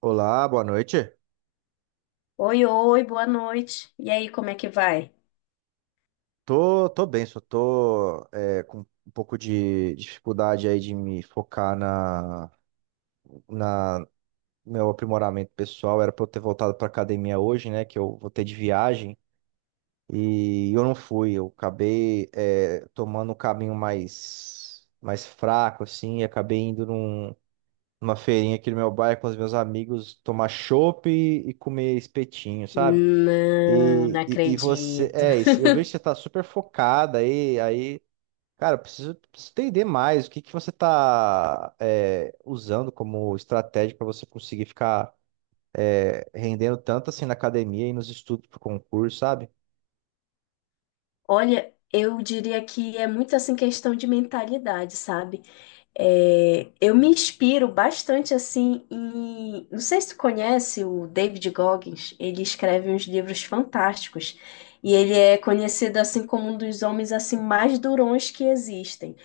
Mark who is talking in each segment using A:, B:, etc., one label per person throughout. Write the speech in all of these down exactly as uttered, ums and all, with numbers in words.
A: Olá, boa noite.
B: Oi, oi, boa noite. E aí, como é que vai?
A: Tô, tô bem, só tô é, com um pouco de dificuldade aí de me focar na, na meu aprimoramento pessoal. Era pra eu ter voltado pra academia hoje, né? Que eu voltei de viagem e eu não fui. Eu acabei é, tomando um caminho mais, mais fraco, assim, e acabei indo num- numa feirinha aqui no meu bairro com os meus amigos tomar chopp e, e comer espetinho, sabe?
B: Não, não
A: E, e, e você,
B: acredito.
A: é, e se- eu vejo que você tá super focada aí, aí, cara, eu preciso, preciso entender mais o que que você tá é, usando como estratégia para você conseguir ficar é, rendendo tanto assim na academia e nos estudos pro concurso, sabe?
B: Olha, eu diria que é muito assim questão de mentalidade, sabe? É, eu me inspiro bastante assim em. Não sei se tu conhece o David Goggins, ele escreve uns livros fantásticos e ele é conhecido assim como um dos homens assim mais durões que existem.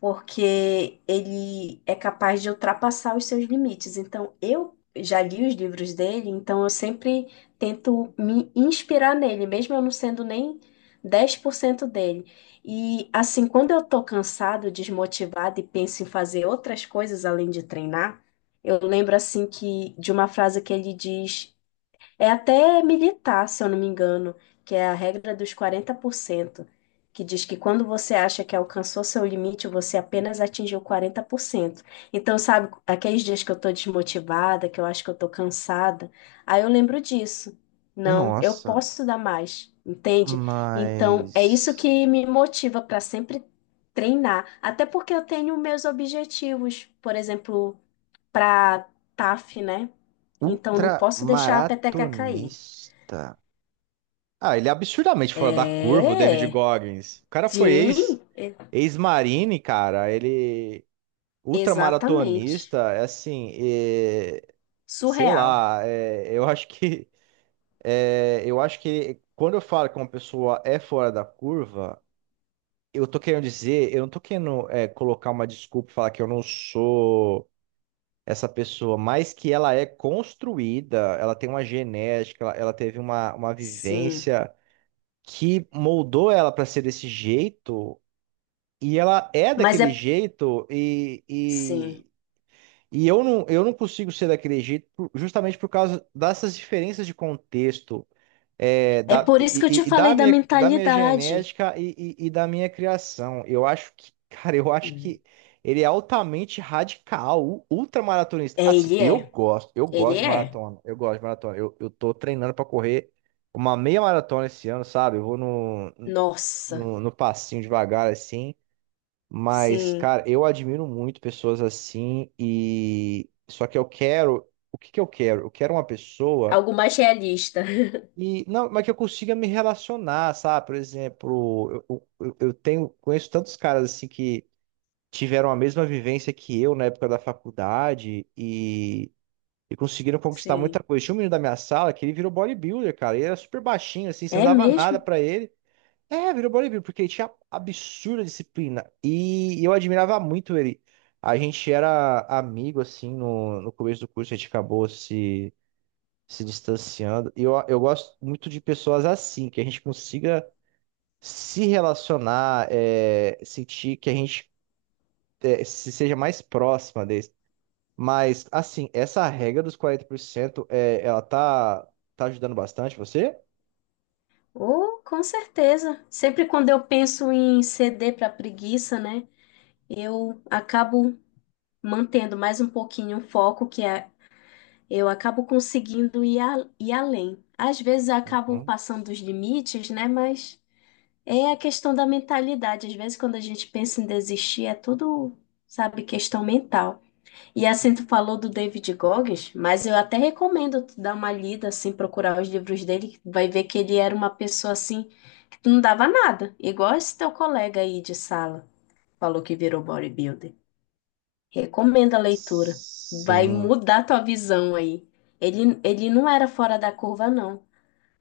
B: Porque ele é capaz de ultrapassar os seus limites. Então, eu já li os livros dele, então eu sempre tento me inspirar nele, mesmo eu não sendo nem dez por cento dele. E assim, quando eu tô cansado, desmotivado e penso em fazer outras coisas além de treinar, eu lembro assim que de uma frase que ele diz é até militar, se eu não me engano, que é a regra dos quarenta por cento, que diz que quando você acha que alcançou seu limite, você apenas atingiu quarenta por cento. Então, sabe, aqueles dias que eu tô desmotivada, que eu acho que eu tô cansada, aí eu lembro disso. Não, eu
A: Nossa,
B: posso dar mais, entende? Então, é isso
A: mas
B: que me motiva para sempre treinar, até porque eu tenho meus objetivos, por exemplo, para T A F, né? Então não posso deixar a peteca cair.
A: ultramaratonista. Ah, ele é absurdamente fora da curva, o David
B: É,
A: Goggins. O cara foi
B: sim,
A: ex,
B: é-
A: ex-marine, cara. Ele
B: exatamente.
A: Ultramaratonista, é assim, é, sei
B: Surreal.
A: lá, é, eu acho que é, eu acho que quando eu falo que uma pessoa é fora da curva, eu tô querendo dizer, eu não tô querendo é, colocar uma desculpa e falar que eu não sou essa pessoa, mas que ela é construída, ela tem uma genética, ela, ela teve uma, uma
B: Sim,
A: vivência que moldou ela para ser desse jeito, e ela é
B: mas é
A: daquele jeito,
B: sim.
A: e, E eu não, eu não consigo ser daquele jeito por- justamente por causa dessas diferenças de contexto, é,
B: É
A: da,
B: por isso
A: e,
B: que eu te
A: e- e da
B: falei da
A: minha, da minha
B: mentalidade.
A: genética e, e- e da minha criação. Eu acho que, cara, eu acho
B: Hum.
A: que ele é altamente radical, u- ultramaratonista.
B: É,
A: Assim,
B: ele
A: eu
B: é.
A: gosto, eu
B: Ele
A: gosto de
B: é.
A: maratona, eu gosto de maratona. Eu, eu tô treinando pra correr uma meia maratona esse ano, sabe? Eu vou no,
B: Nossa.
A: no, no passinho devagar, assim. Mas,
B: Sim,
A: cara, eu admiro muito pessoas assim e só que eu quero, o que que eu quero? Eu quero uma pessoa
B: algo mais realista.
A: e não, mas que eu consiga me relacionar, sabe? Por exemplo, eu, eu, eu tenho conheço tantos caras assim que tiveram a mesma vivência que eu na época da faculdade e E conseguiram conquistar
B: Sim.
A: muita coisa. Tinha um menino da minha sala que ele virou bodybuilder, cara. Ele era super baixinho, assim, você não
B: É
A: dava
B: mesmo?
A: nada pra ele. É, virou bodybuilder, porque ele tinha absurda disciplina. E eu admirava muito ele. A gente era amigo, assim, no, no começo do curso, a gente acabou se, se distanciando. E eu, eu gosto muito de pessoas assim, que a gente consiga se relacionar, é, sentir que a gente é, se seja mais próxima deles. Mas, assim, essa regra dos quarenta por cento é, ela tá, tá ajudando bastante você?
B: Oh, com certeza. Sempre quando eu penso em ceder para preguiça, né? Eu acabo mantendo mais um pouquinho o foco, que é, eu acabo conseguindo ir, a- ir além. Às vezes eu acabo
A: Uhum.
B: passando dos limites, né? Mas é a questão da mentalidade. Às vezes, quando a gente pensa em desistir, é tudo, sabe, questão mental. E assim, tu falou do David Goggins, mas eu até recomendo tu dar uma lida, assim, procurar os livros dele, que tu vai ver que ele era uma pessoa, assim, que tu não dava nada, igual esse teu colega aí de sala, falou que virou bodybuilder. Recomendo a leitura. Vai
A: Sim.
B: mudar tua visão aí. Ele, ele não era fora da curva, não.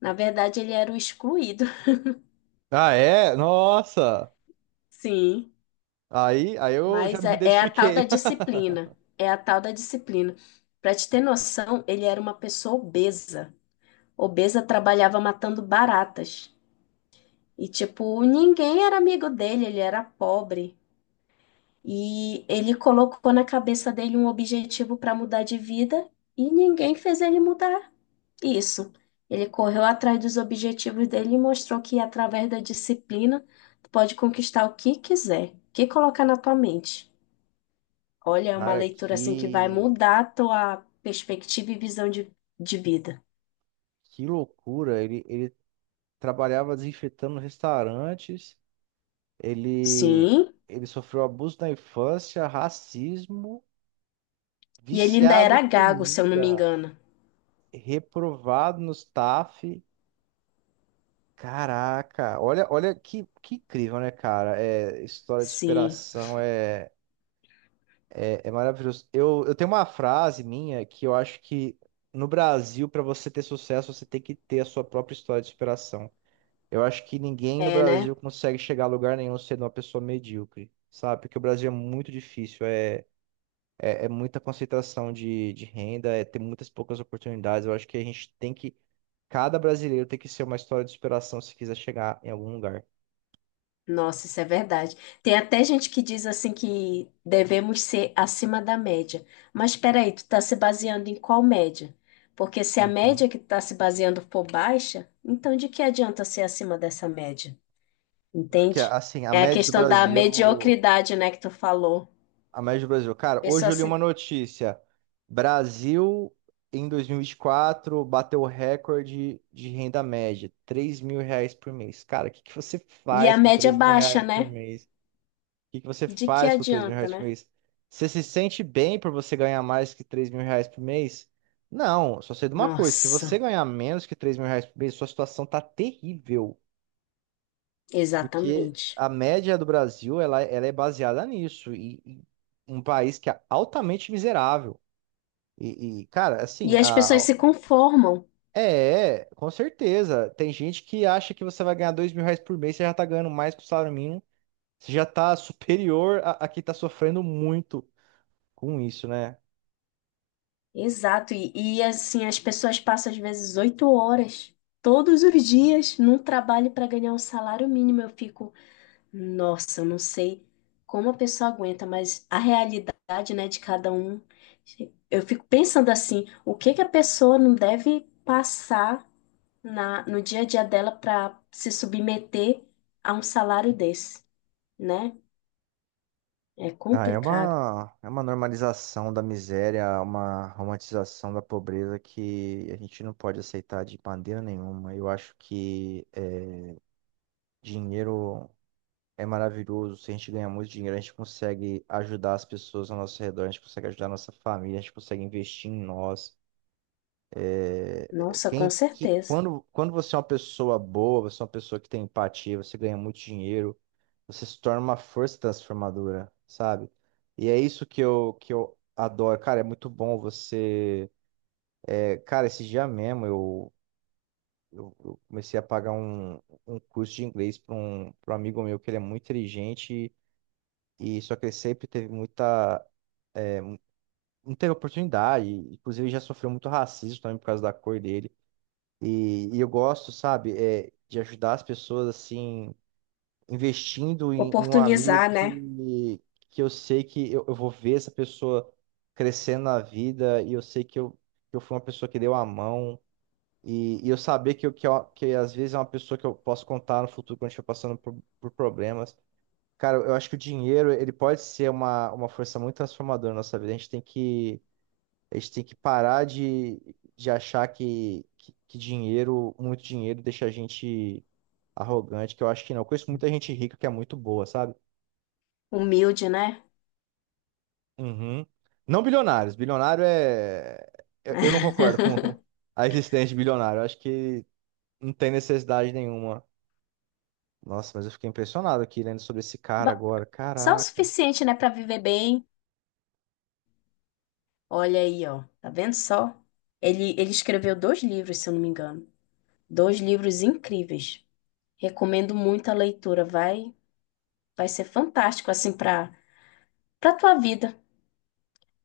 B: Na verdade, ele era o excluído.
A: Ah, é? Nossa!
B: Sim,
A: Aí, aí eu já
B: mas
A: me
B: é, é a tal da
A: identifiquei.
B: disciplina. É a tal da disciplina. Pra te ter noção, ele era uma pessoa obesa. Obesa trabalhava matando baratas. E, tipo, ninguém era amigo dele, ele era pobre. E ele colocou na cabeça dele um objetivo para mudar de vida e ninguém fez ele mudar. Isso. Ele correu atrás dos objetivos dele e mostrou que através da disciplina tu pode conquistar o que quiser, o que colocar na tua mente. Olha, é uma
A: Cara,
B: leitura assim que vai
A: que,
B: mudar a tua perspectiva e visão de, de vida.
A: que loucura. Ele, ele trabalhava desinfetando restaurantes, ele,
B: Sim.
A: ele sofreu abuso na infância, racismo,
B: E ele ainda
A: viciado em
B: era gago, se eu não me
A: comida,
B: engano.
A: reprovado no staff. Caraca, olha, olha que, que incrível, né, cara? É, história de
B: Sim.
A: superação é, É, é maravilhoso. Eu, eu tenho uma frase minha que eu acho que no Brasil, para você ter sucesso, você tem que ter a sua própria história de superação. Eu acho que ninguém no
B: É, né?
A: Brasil consegue chegar a lugar nenhum sendo uma pessoa medíocre, sabe? Porque o Brasil é muito difícil, é, é, é muita concentração de, de renda, é ter muitas poucas oportunidades. Eu acho que a gente tem que, cada brasileiro tem que ser uma história de superação se quiser chegar em algum lugar.
B: Nossa, isso é verdade. Tem até gente que diz assim que devemos ser acima da média. Mas espera aí, tu está se baseando em qual média? Porque se a
A: Uhum.
B: média que tu está se baseando for baixa, então de que adianta ser acima dessa média?
A: Porque,
B: Entende?
A: assim, a
B: É a
A: média do
B: questão da
A: Brasil.
B: mediocridade, né, que tu falou.
A: A média do Brasil. Cara, hoje
B: Pessoa
A: eu li uma
B: se-
A: notícia. Brasil, em dois mil e e vinte e quatro bateu o recorde de renda média, três mil reais por mês. Cara, o que que você
B: E a
A: faz com
B: média
A: três mil reais
B: baixa,
A: por
B: né?
A: mês? O que que você
B: De que
A: faz com três mil
B: adianta,
A: reais por
B: né?
A: mês? Você se sente bem por você ganhar mais que três mil reais por mês? Não, só sei de uma coisa. Se você
B: Nossa,
A: ganhar menos que três mil reais por mês, sua situação tá terrível. Porque
B: exatamente.
A: a média do Brasil, ela, ela é baseada nisso. E, e um país que é altamente miserável. E, e, cara, assim,
B: E as
A: a,
B: pessoas se conformam.
A: é, é, com certeza. Tem gente que acha que você vai ganhar dois mil reais por mês, você já tá ganhando mais que o salário mínimo. Você já tá superior a, a quem tá sofrendo muito com isso, né?
B: Exato, e, e assim, as pessoas passam às vezes oito horas todos os dias num trabalho para ganhar um salário mínimo. Eu fico, nossa, eu não sei como a pessoa aguenta, mas a realidade, né, de cada um, eu fico pensando assim, o que que a pessoa não deve passar na, no dia a dia dela para se submeter a um salário desse, né? É
A: Ah, é
B: complicado.
A: uma, é uma normalização da miséria, uma romantização da pobreza que a gente não pode aceitar de maneira nenhuma. Eu acho que dinheiro. é maravilhoso. Se a gente ganhar muito dinheiro, a gente consegue ajudar as pessoas ao nosso redor, a gente consegue ajudar a nossa família, a gente consegue investir em nós.
B: Nossa, com
A: Quem, que,
B: certeza.
A: quando, quando você é uma pessoa boa, você é uma pessoa que tem empatia, você ganha muito dinheiro, você se torna uma força transformadora, sabe? E é isso que eu, que eu adoro. Cara, é muito bom você. é, cara, esse dia mesmo eu. Eu eu comecei a pagar um, um curso de inglês para um, pra um amigo meu que ele é muito inteligente e só que ele sempre teve muita não teve oportunidade. Inclusive, ele já sofreu muito racismo também por causa da cor dele. E, e eu gosto, sabe, é, de ajudar as pessoas, assim, investindo em, em um amigo
B: Oportunizar, né?
A: que, que eu sei que eu, eu vou ver essa pessoa crescendo na vida e eu sei que eu, que eu fui uma pessoa que deu a mão. E, e eu saber que, eu, que, eu- que às vezes é uma pessoa que eu posso contar no futuro quando eu estiver passando por, por problemas. Cara, eu acho que o dinheiro, ele pode ser uma, uma força muito transformadora na nossa vida. A gente tem que a gente tem que parar de, de achar que, que, que dinheiro, muito dinheiro, deixa a gente arrogante, que eu acho que não. Eu conheço muita gente rica que é muito boa, sabe?
B: Humilde, né?
A: Uhum. Não bilionários. Bilionário é. Eu, eu não concordo com a existência de bilionário. Eu acho que não tem necessidade nenhuma. Nossa, mas eu fiquei impressionado aqui lendo sobre esse cara
B: Ba-
A: agora.
B: Só o
A: Caraca.
B: suficiente, né, para viver bem. Olha aí, ó. Tá vendo só? Ele, ele escreveu dois livros, se eu não me engano. Dois livros incríveis. Recomendo muito a leitura. Vai, vai ser fantástico, assim, para para tua vida.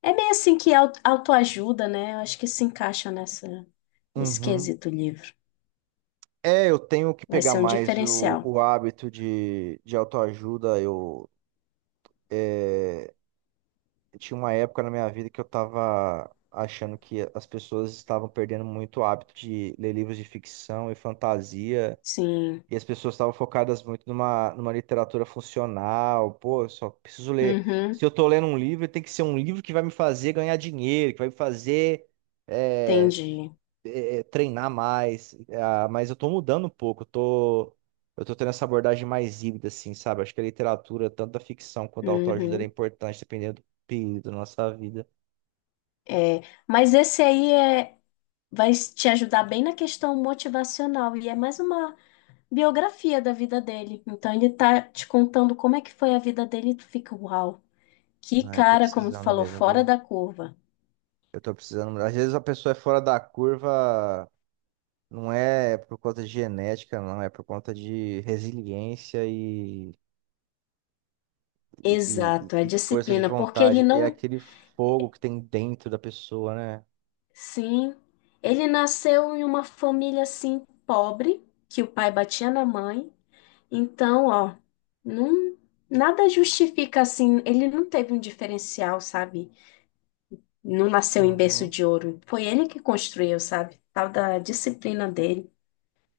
B: É meio assim que au- autoajuda, né? Eu acho que se encaixa nessa, nesse
A: Uhum.
B: quesito livro.
A: É, eu tenho que
B: Vai
A: pegar
B: ser um
A: mais o,
B: diferencial.
A: o hábito de, de autoajuda. Eu. é, tinha uma época na minha vida que eu tava achando que as pessoas estavam perdendo muito o hábito de ler livros de ficção e fantasia,
B: Sim.
A: e as pessoas estavam focadas muito numa, numa literatura funcional. Pô, eu só preciso ler.
B: Uhum.
A: Se eu tô lendo um livro, tem que ser um livro que vai me fazer ganhar dinheiro, que vai me fazer. eh,
B: Entendi.
A: é, treinar mais, ah, mas eu tô mudando um pouco, eu tô, eu tô tendo essa abordagem mais híbrida, assim, sabe? Acho que a literatura, tanto da ficção quanto da autoajuda, ela
B: Uhum.
A: é importante dependendo do período da nossa vida.
B: É, mas esse aí é, vai te ajudar bem na questão motivacional e é mais uma biografia da vida dele. Então ele tá te contando como é que foi a vida dele e tu fica, uau, que
A: Ah, eu tô
B: cara, como tu
A: precisando
B: falou,
A: mesmo,
B: fora
A: viu?
B: da curva.
A: Eu tô precisando. Às vezes a pessoa é fora da curva, não é por conta de genética, não, é por conta de resiliência e, e,
B: Exato, é
A: e- e força de
B: disciplina, porque ele
A: vontade. É
B: não,
A: aquele fogo que tem dentro da pessoa, né?
B: sim, ele nasceu em uma família assim pobre, que o pai batia na mãe. Então, ó, não, nada justifica assim, ele não teve um diferencial, sabe? Não nasceu em berço
A: Uhum.
B: de ouro. Foi ele que construiu, sabe? Tal da disciplina dele.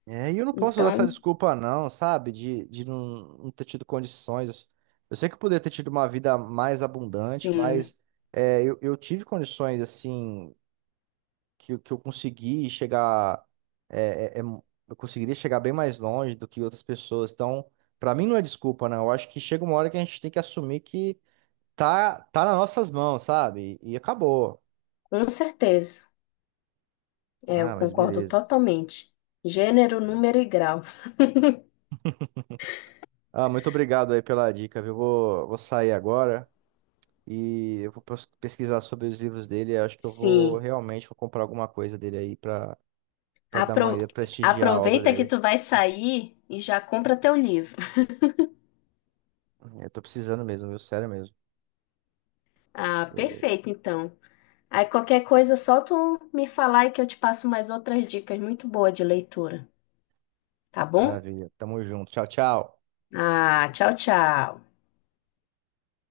A: É, e eu não posso usar essa
B: Então,
A: desculpa, não, sabe? De, de não, não ter tido condições. Eu sei que eu poderia ter tido uma vida mais abundante,
B: sim.
A: mas é, eu, eu tive condições, assim, que, eu- que eu consegui chegar. é, é, é, eu conseguiria chegar bem mais longe do que outras pessoas. Então, pra mim, não é desculpa, não. Eu acho que chega uma hora que a gente tem que assumir que tá, tá nas nossas mãos, sabe? E, acabou.
B: Com certeza, é, eu
A: Ah, mas
B: concordo
A: beleza.
B: totalmente. Gênero, número e grau.
A: Ah, muito obrigado aí pela dica, viu? Vou, vou sair agora. E eu vou pes- pesquisar sobre os livros dele. Eu acho que eu vou
B: Sim,
A: realmente vou comprar alguma coisa dele aí pra, pra dar uma
B: Apro-
A: ida, prestigiar a obra
B: aproveita que
A: dele.
B: tu vai sair e já compra teu livro.
A: Eu tô precisando mesmo, viu? Sério mesmo.
B: Ah,
A: Beleza.
B: perfeito, então. Aí qualquer coisa, só tu me falar e que eu te passo mais outras dicas muito boas de leitura, tá bom?
A: Maravilha. Tamo junto. Tchau, tchau.
B: Ah, tchau, tchau.